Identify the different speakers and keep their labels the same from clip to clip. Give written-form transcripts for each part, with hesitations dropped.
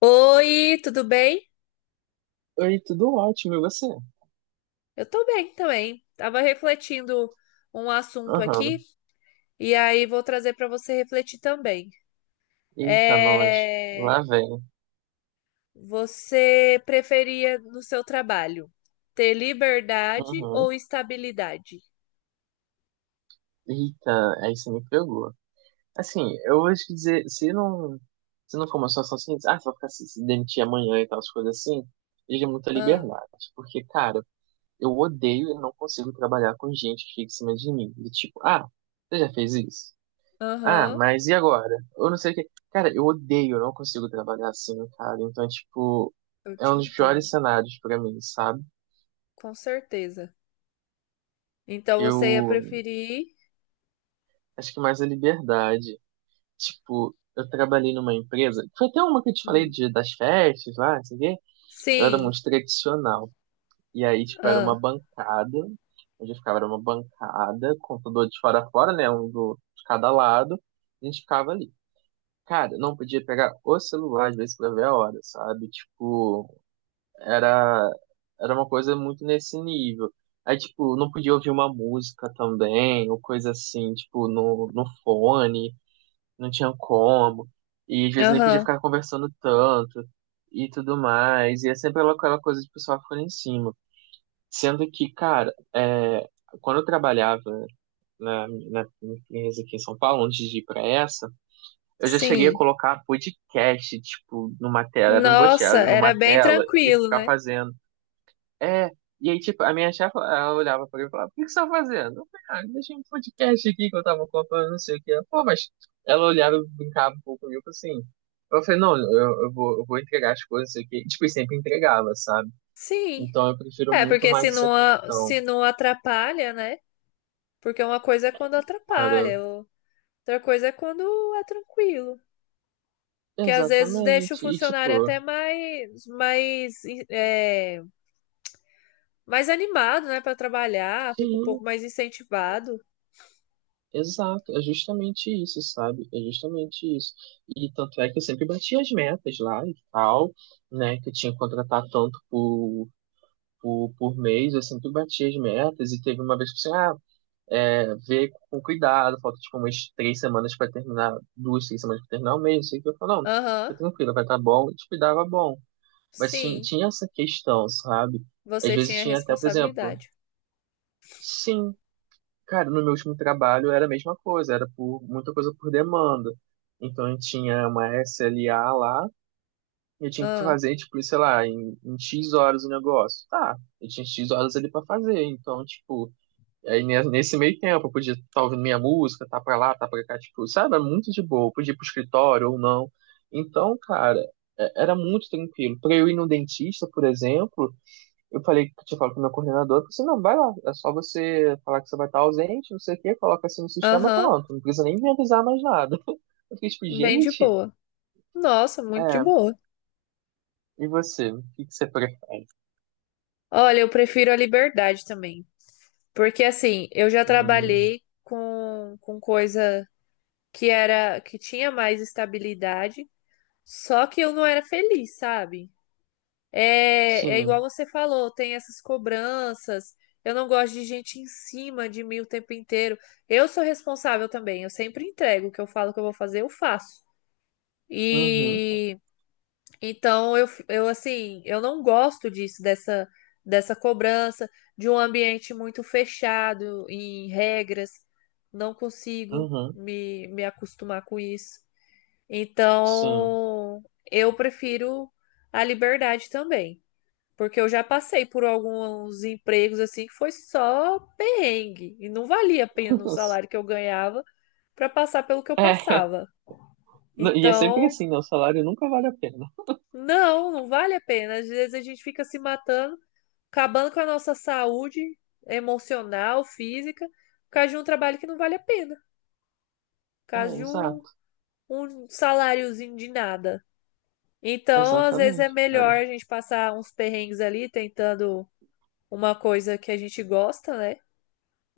Speaker 1: Oi, tudo bem?
Speaker 2: Oi, tudo ótimo, e você?
Speaker 1: Eu tô bem também. Tava refletindo um assunto aqui
Speaker 2: Aham.
Speaker 1: e aí vou trazer para você refletir também.
Speaker 2: Eita, nós.
Speaker 1: É...
Speaker 2: Lá vem.
Speaker 1: Você preferia no seu trabalho ter liberdade
Speaker 2: Uhum.
Speaker 1: ou estabilidade?
Speaker 2: Eita, aí você me pegou. Assim, eu vou te dizer, se não for uma situação assim, ah, você vai ficar se demitir amanhã e tal, as coisas assim, exige muita
Speaker 1: Ah,
Speaker 2: liberdade. Porque, cara, eu odeio e não consigo trabalhar com gente que fica em cima de mim. Do tipo, ah, você já fez isso? Ah,
Speaker 1: aham,
Speaker 2: mas e agora? Eu não sei o que. Cara, eu odeio, eu não consigo trabalhar assim, cara. Então, é, tipo,
Speaker 1: eu
Speaker 2: é um
Speaker 1: te
Speaker 2: dos piores
Speaker 1: entendo,
Speaker 2: cenários pra mim, sabe?
Speaker 1: com certeza. Então você ia
Speaker 2: Eu
Speaker 1: preferir?
Speaker 2: acho que mais a liberdade. Tipo, eu trabalhei numa empresa, foi até uma que eu te falei
Speaker 1: Hum,
Speaker 2: de, das festas lá, não sei o quê. Ela era
Speaker 1: Sim,
Speaker 2: muito tradicional. E aí, tipo, era
Speaker 1: ah,
Speaker 2: uma bancada, onde eu ficava, era uma bancada, computador de fora a fora, né? Um do, de cada lado. A gente ficava ali. Cara, não podia pegar o celular, às vezes, pra ver a hora, sabe? Tipo, era era uma coisa muito nesse nível. Aí, tipo, não podia ouvir uma música também, ou coisa assim, tipo, no fone, não tinha como. E às vezes nem podia
Speaker 1: aham,
Speaker 2: ficar conversando tanto e tudo mais. E é sempre aquela coisa de pessoal ficar em cima. Sendo que, cara, é, quando eu trabalhava na minha empresa aqui em São Paulo, antes de ir pra essa, eu já cheguei a
Speaker 1: sim.
Speaker 2: colocar podcast, tipo, numa tela, eram duas
Speaker 1: Nossa,
Speaker 2: telas,
Speaker 1: era
Speaker 2: numa
Speaker 1: bem
Speaker 2: tela, e
Speaker 1: tranquilo,
Speaker 2: ficar
Speaker 1: né?
Speaker 2: fazendo. É, e aí, tipo, a minha chefe, ela olhava pra mim e falava, o que que você tá fazendo? Eu falei, ah, deixei um podcast aqui que eu tava contando, não sei o que. Ela, Pô, mas ela olhava, e brincava um pouco comigo, assim. Eu falei, não, eu vou entregar as coisas aqui. Tipo, e sempre entregava, sabe?
Speaker 1: Sim.
Speaker 2: Então eu prefiro
Speaker 1: É,
Speaker 2: muito
Speaker 1: porque
Speaker 2: mais
Speaker 1: se
Speaker 2: essa
Speaker 1: não,
Speaker 2: questão,
Speaker 1: se não atrapalha, né? Porque uma coisa é quando
Speaker 2: cara.
Speaker 1: atrapalha, outra coisa é quando é tranquilo. Que às vezes deixa o
Speaker 2: Exatamente. E,
Speaker 1: funcionário
Speaker 2: tipo,
Speaker 1: até mais, é, mais animado, né, para trabalhar, fica um
Speaker 2: sim,
Speaker 1: pouco mais incentivado.
Speaker 2: exato. É justamente isso, sabe? É justamente isso. E tanto é que eu sempre bati as metas lá e tal, né? Que eu tinha que contratar tanto por mês, eu sempre bati as metas e teve uma vez que assim, ah, é, ver com cuidado, falta tipo umas 3 semanas para terminar, duas, três semanas para terminar o mês, sei que eu falo, não,
Speaker 1: Aham,
Speaker 2: fica tranquilo, vai estar bom, e tipo, dava bom. Mas tinha,
Speaker 1: sim,
Speaker 2: tinha essa questão, sabe? Às
Speaker 1: você
Speaker 2: vezes
Speaker 1: tinha
Speaker 2: tinha até, por exemplo,
Speaker 1: responsabilidade.
Speaker 2: sim, cara, no meu último trabalho era a mesma coisa, era por muita coisa por demanda. Então eu tinha uma SLA lá, e eu tinha que
Speaker 1: Ah,
Speaker 2: fazer, tipo, sei lá, em X horas o negócio. Tá, eu tinha X horas ali pra fazer, então, tipo, aí nesse meio tempo eu podia estar ouvindo minha música, tá pra lá, tá pra cá, tipo, sabe? Era muito de boa. Eu podia ir pro escritório ou não. Então, cara, era muito tranquilo. Pra eu ir no dentista, por exemplo, eu falei, tinha falado com o meu coordenador, eu falei assim, não, vai lá, é só você falar que você vai estar ausente, não sei o quê, coloca assim no sistema,
Speaker 1: aham,
Speaker 2: pronto. Não precisa nem me avisar mais nada. Eu fiquei tipo,
Speaker 1: bem de
Speaker 2: gente,
Speaker 1: boa. Nossa, muito de
Speaker 2: é,
Speaker 1: boa.
Speaker 2: e você? O que que você prefere?
Speaker 1: Olha, eu prefiro a liberdade também. Porque assim, eu já
Speaker 2: Hum,
Speaker 1: trabalhei com coisa que era que tinha mais estabilidade, só que eu não era feliz, sabe? É, igual
Speaker 2: sim.
Speaker 1: você falou, tem essas cobranças. Eu não gosto de gente em cima de mim o tempo inteiro. Eu sou responsável também, eu sempre entrego o que eu falo que eu vou fazer, eu faço.
Speaker 2: Uhum,
Speaker 1: E então, eu assim, eu não gosto disso, dessa cobrança, de um ambiente muito fechado em regras. Não consigo
Speaker 2: uhum,
Speaker 1: me acostumar com isso.
Speaker 2: sim.
Speaker 1: Então, eu prefiro a liberdade também. Porque eu já passei por alguns empregos assim que foi só perrengue. E não valia a pena o salário que eu ganhava para passar pelo que eu
Speaker 2: É.
Speaker 1: passava.
Speaker 2: Não. E é sempre
Speaker 1: Então,
Speaker 2: assim, né? O salário nunca vale a pena.
Speaker 1: não, não vale a pena. Às vezes a gente fica se matando acabando com a nossa saúde emocional, física, por causa de um trabalho que não vale a pena, por
Speaker 2: É,
Speaker 1: causa de um,
Speaker 2: exato.
Speaker 1: um saláriozinho de nada. Então, às vezes é
Speaker 2: Exatamente, cara.
Speaker 1: melhor a gente passar uns perrengues ali tentando uma coisa que a gente gosta, né?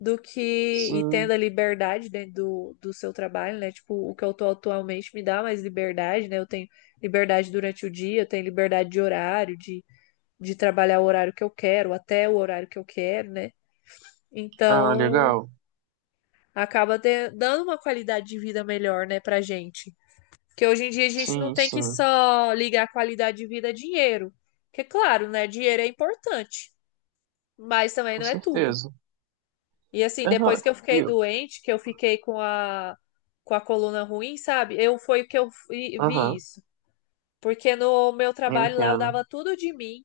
Speaker 1: Do que e tendo
Speaker 2: Sim.
Speaker 1: a liberdade dentro do seu trabalho, né? Tipo, o que eu tô atualmente me dá mais liberdade, né? Eu tenho liberdade durante o dia, eu tenho liberdade de horário, de trabalhar o horário que eu quero, até o horário que eu quero, né?
Speaker 2: Ah,
Speaker 1: Então,
Speaker 2: legal.
Speaker 1: acaba dando uma qualidade de vida melhor, né, pra gente. Porque hoje em dia a gente não
Speaker 2: Sim,
Speaker 1: tem que
Speaker 2: sim.
Speaker 1: só ligar a qualidade de vida a dinheiro. Porque, claro, né, dinheiro é importante, mas também
Speaker 2: Com
Speaker 1: não é tudo.
Speaker 2: certeza.
Speaker 1: E assim,
Speaker 2: Eu não.
Speaker 1: depois que eu fiquei
Speaker 2: Eu.
Speaker 1: doente, que eu fiquei com a coluna ruim, sabe? Eu foi que eu vi
Speaker 2: Aham,
Speaker 1: isso. Porque no meu
Speaker 2: eu
Speaker 1: trabalho lá eu
Speaker 2: entendo.
Speaker 1: dava tudo de mim,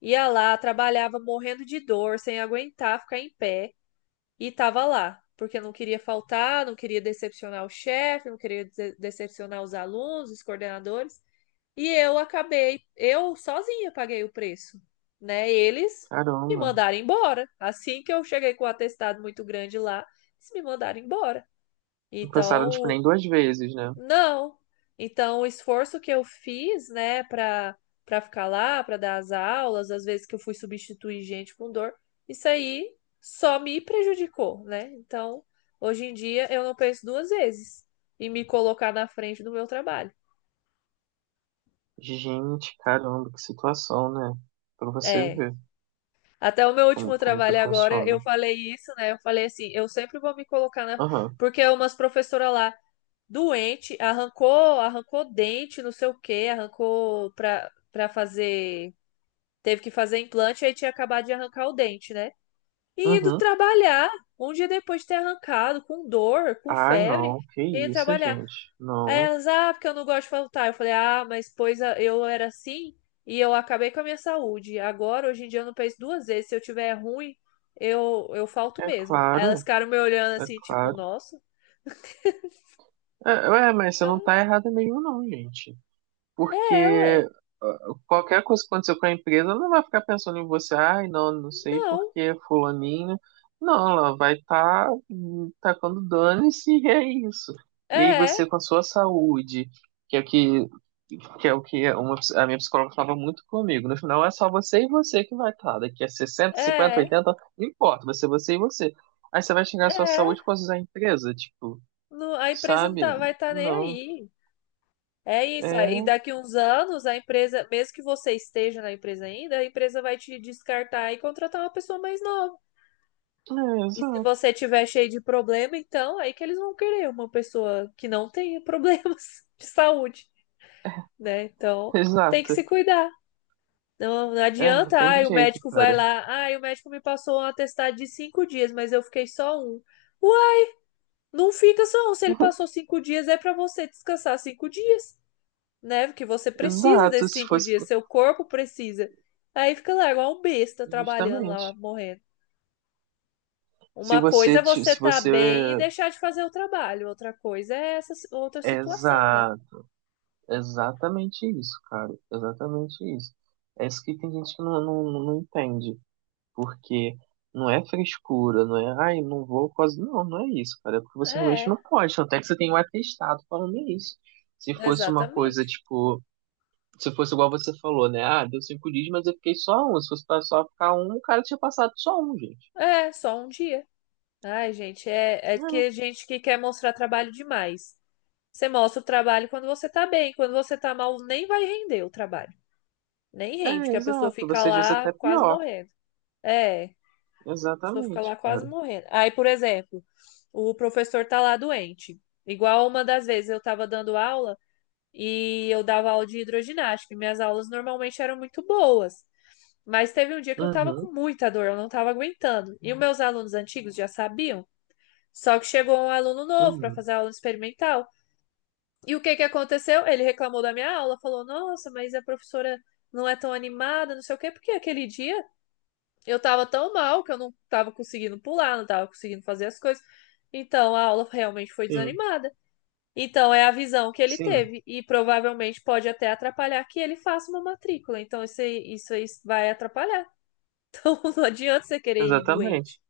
Speaker 1: ia lá, trabalhava morrendo de dor, sem aguentar ficar em pé. E tava lá, porque eu não queria faltar, não queria decepcionar o chefe, não queria decepcionar os alunos, os coordenadores. E eu acabei, eu sozinha paguei o preço, né? Eles me
Speaker 2: Caramba.
Speaker 1: mandaram embora. Assim que eu cheguei com o atestado muito grande lá, eles me mandaram embora.
Speaker 2: Não pensaram, tipo,
Speaker 1: Então,
Speaker 2: nem duas vezes, né?
Speaker 1: não. Então, o esforço que eu fiz, né, para ficar lá, para dar as aulas, às vezes que eu fui substituir gente com dor, isso aí só me prejudicou, né? Então, hoje em dia eu não penso duas vezes em me colocar na frente do meu trabalho.
Speaker 2: Gente, caramba, que situação, né? Pra você
Speaker 1: É.
Speaker 2: ver
Speaker 1: Até o meu último
Speaker 2: como que
Speaker 1: trabalho agora,
Speaker 2: funciona.
Speaker 1: eu falei isso, né? Eu falei assim, eu sempre vou me colocar na
Speaker 2: Aham.
Speaker 1: porque umas professora lá doente, arrancou dente, não sei o quê, arrancou para fazer. Teve que fazer implante, aí tinha acabado de arrancar o dente, né? E indo
Speaker 2: Uhum.
Speaker 1: trabalhar, um dia depois de ter arrancado, com dor, com
Speaker 2: Ah,
Speaker 1: febre,
Speaker 2: não. Que
Speaker 1: e indo
Speaker 2: isso,
Speaker 1: trabalhar.
Speaker 2: gente.
Speaker 1: Aí
Speaker 2: Não.
Speaker 1: elas, ah, porque eu não gosto de faltar. Eu falei, ah, mas pois eu era assim e eu acabei com a minha saúde. Agora, hoje em dia, eu não penso duas vezes. Se eu tiver ruim, eu falto
Speaker 2: É
Speaker 1: mesmo. Aí elas
Speaker 2: claro.
Speaker 1: ficaram me olhando
Speaker 2: É
Speaker 1: assim, tipo,
Speaker 2: claro.
Speaker 1: nossa,
Speaker 2: É, ué, mas você
Speaker 1: eu
Speaker 2: não tá errada mesmo, não, gente.
Speaker 1: é,
Speaker 2: Porque
Speaker 1: ué.
Speaker 2: ah, qualquer coisa que acontecer com a empresa ela não vai ficar pensando em você, ai, não, não sei
Speaker 1: Não,
Speaker 2: porque fulaninho. Não, ela vai estar tá, tacando dane-se e é isso. E aí você
Speaker 1: é,
Speaker 2: com a sua saúde, que é o que uma, a minha psicóloga falava muito comigo. No final é só você e você que vai estar. Daqui a 60, 50,
Speaker 1: é,
Speaker 2: 80, não importa, vai ser você e você. Aí você vai chegar à sua
Speaker 1: é.
Speaker 2: saúde com a empresa, tipo,
Speaker 1: Não, a empresa não
Speaker 2: sabe?
Speaker 1: tá, vai estar nem
Speaker 2: Não.
Speaker 1: aí. É isso, aí
Speaker 2: É,
Speaker 1: daqui uns anos a empresa, mesmo que você esteja na empresa ainda, a empresa vai te descartar e contratar uma pessoa mais nova.
Speaker 2: é
Speaker 1: E se
Speaker 2: exato,
Speaker 1: você tiver cheio de problema, então aí que eles vão querer uma pessoa que não tenha problemas de saúde, né? Então tem que
Speaker 2: exato.
Speaker 1: se cuidar. Não, não
Speaker 2: É, não
Speaker 1: adianta,
Speaker 2: tem
Speaker 1: ai, o
Speaker 2: jeito,
Speaker 1: médico
Speaker 2: cara.
Speaker 1: vai lá, ai, o médico me passou um atestado de cinco dias, mas eu fiquei só um. Ué, não fica só um, se ele passou cinco dias, é pra você descansar cinco dias. Né? Porque você precisa
Speaker 2: Exato,
Speaker 1: desses
Speaker 2: se
Speaker 1: cinco
Speaker 2: fosse
Speaker 1: dias,
Speaker 2: pro-
Speaker 1: seu corpo precisa. Aí fica lá, igual um besta, trabalhando lá,
Speaker 2: justamente.
Speaker 1: morrendo.
Speaker 2: Se
Speaker 1: Uma coisa
Speaker 2: você,
Speaker 1: é
Speaker 2: ti-
Speaker 1: você
Speaker 2: se
Speaker 1: tá
Speaker 2: você
Speaker 1: bem e deixar de fazer o trabalho, outra coisa é essa outra
Speaker 2: é
Speaker 1: situação, né?
Speaker 2: exa, exatamente isso, cara, exatamente isso. É isso que tem gente que não entende, porque não é frescura, não é, ai, não vou quase, não, não é isso, cara, é porque você realmente
Speaker 1: É,
Speaker 2: não pode, tanto é que você tem um atestado falando isso. Se fosse uma coisa,
Speaker 1: exatamente.
Speaker 2: tipo, se fosse igual você falou, né, ah, deu 5 dias, mas eu fiquei só um, se fosse pra só ficar um, o cara tinha passado só um, gente.
Speaker 1: É, só um dia. Ai, gente, é, que
Speaker 2: É.
Speaker 1: gente que quer mostrar trabalho demais. Você mostra o trabalho quando você tá bem, quando você tá mal, nem vai render o trabalho. Nem rende,
Speaker 2: É,
Speaker 1: que a pessoa
Speaker 2: exato.
Speaker 1: fica
Speaker 2: Você diz
Speaker 1: lá
Speaker 2: até
Speaker 1: quase
Speaker 2: pior.
Speaker 1: morrendo. É. Pessoa fica
Speaker 2: Exatamente,
Speaker 1: lá quase
Speaker 2: cara.
Speaker 1: morrendo. Aí, por exemplo, o professor tá lá doente. Igual uma das vezes eu tava dando aula e eu dava aula de hidroginástica. E minhas aulas normalmente eram muito boas. Mas teve um dia que eu tava
Speaker 2: Uhum,
Speaker 1: com muita dor, eu não tava aguentando. E os meus alunos antigos já sabiam. Só que chegou um aluno novo para
Speaker 2: uhum.
Speaker 1: fazer a aula experimental. E o que que aconteceu? Ele reclamou da minha aula, falou: "Nossa, mas a professora não é tão animada, não sei o quê, porque aquele dia eu tava tão mal que eu não tava conseguindo pular, não tava conseguindo fazer as coisas. Então a aula realmente foi
Speaker 2: Sim,
Speaker 1: desanimada. Então é a visão que ele
Speaker 2: sim.
Speaker 1: teve e provavelmente pode até atrapalhar que ele faça uma matrícula. Então isso aí vai atrapalhar. Não adianta você querer ir doente.
Speaker 2: Exatamente.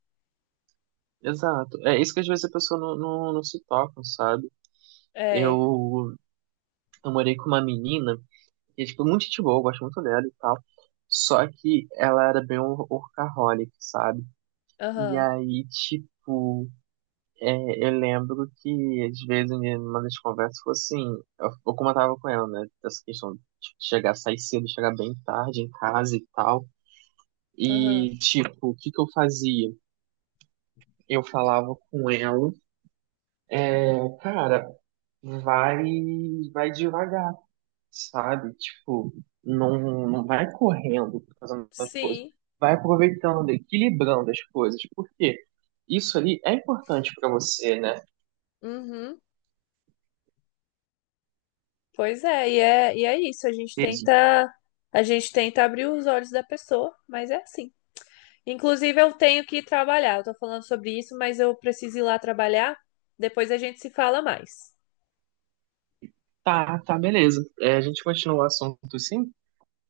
Speaker 2: Exato. É isso que às vezes a pessoa não se toca, sabe?
Speaker 1: É,
Speaker 2: Eu, eu morei com uma menina, que é, tipo, muito gente boa, eu gosto muito dela e tal. Só que ela era bem workaholic, sabe? E
Speaker 1: aham,
Speaker 2: aí, tipo, é, eu lembro que, às vezes, em uma das conversas foi assim, eu comentava com ela, né, dessa questão de chegar, sair cedo, chegar bem tarde em casa e tal.
Speaker 1: aham.
Speaker 2: E, tipo, o que que eu fazia? Eu falava com ela, "É, cara, vai, vai, devagar, sabe? Tipo, não vai correndo, fazendo as coisas.
Speaker 1: Sim,
Speaker 2: Vai aproveitando, equilibrando as coisas, porque isso ali é importante pra você, né?
Speaker 1: uhum. Pois é, e é isso. A gente tenta abrir os olhos da pessoa, mas é assim. Inclusive, eu tenho que ir trabalhar. Eu tô falando sobre isso, mas eu preciso ir lá trabalhar. Depois a gente se fala mais.
Speaker 2: Tá, tá, beleza. É, a gente continua o assunto sim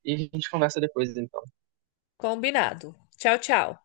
Speaker 2: e a gente conversa depois, então.
Speaker 1: Combinado. Tchau, tchau.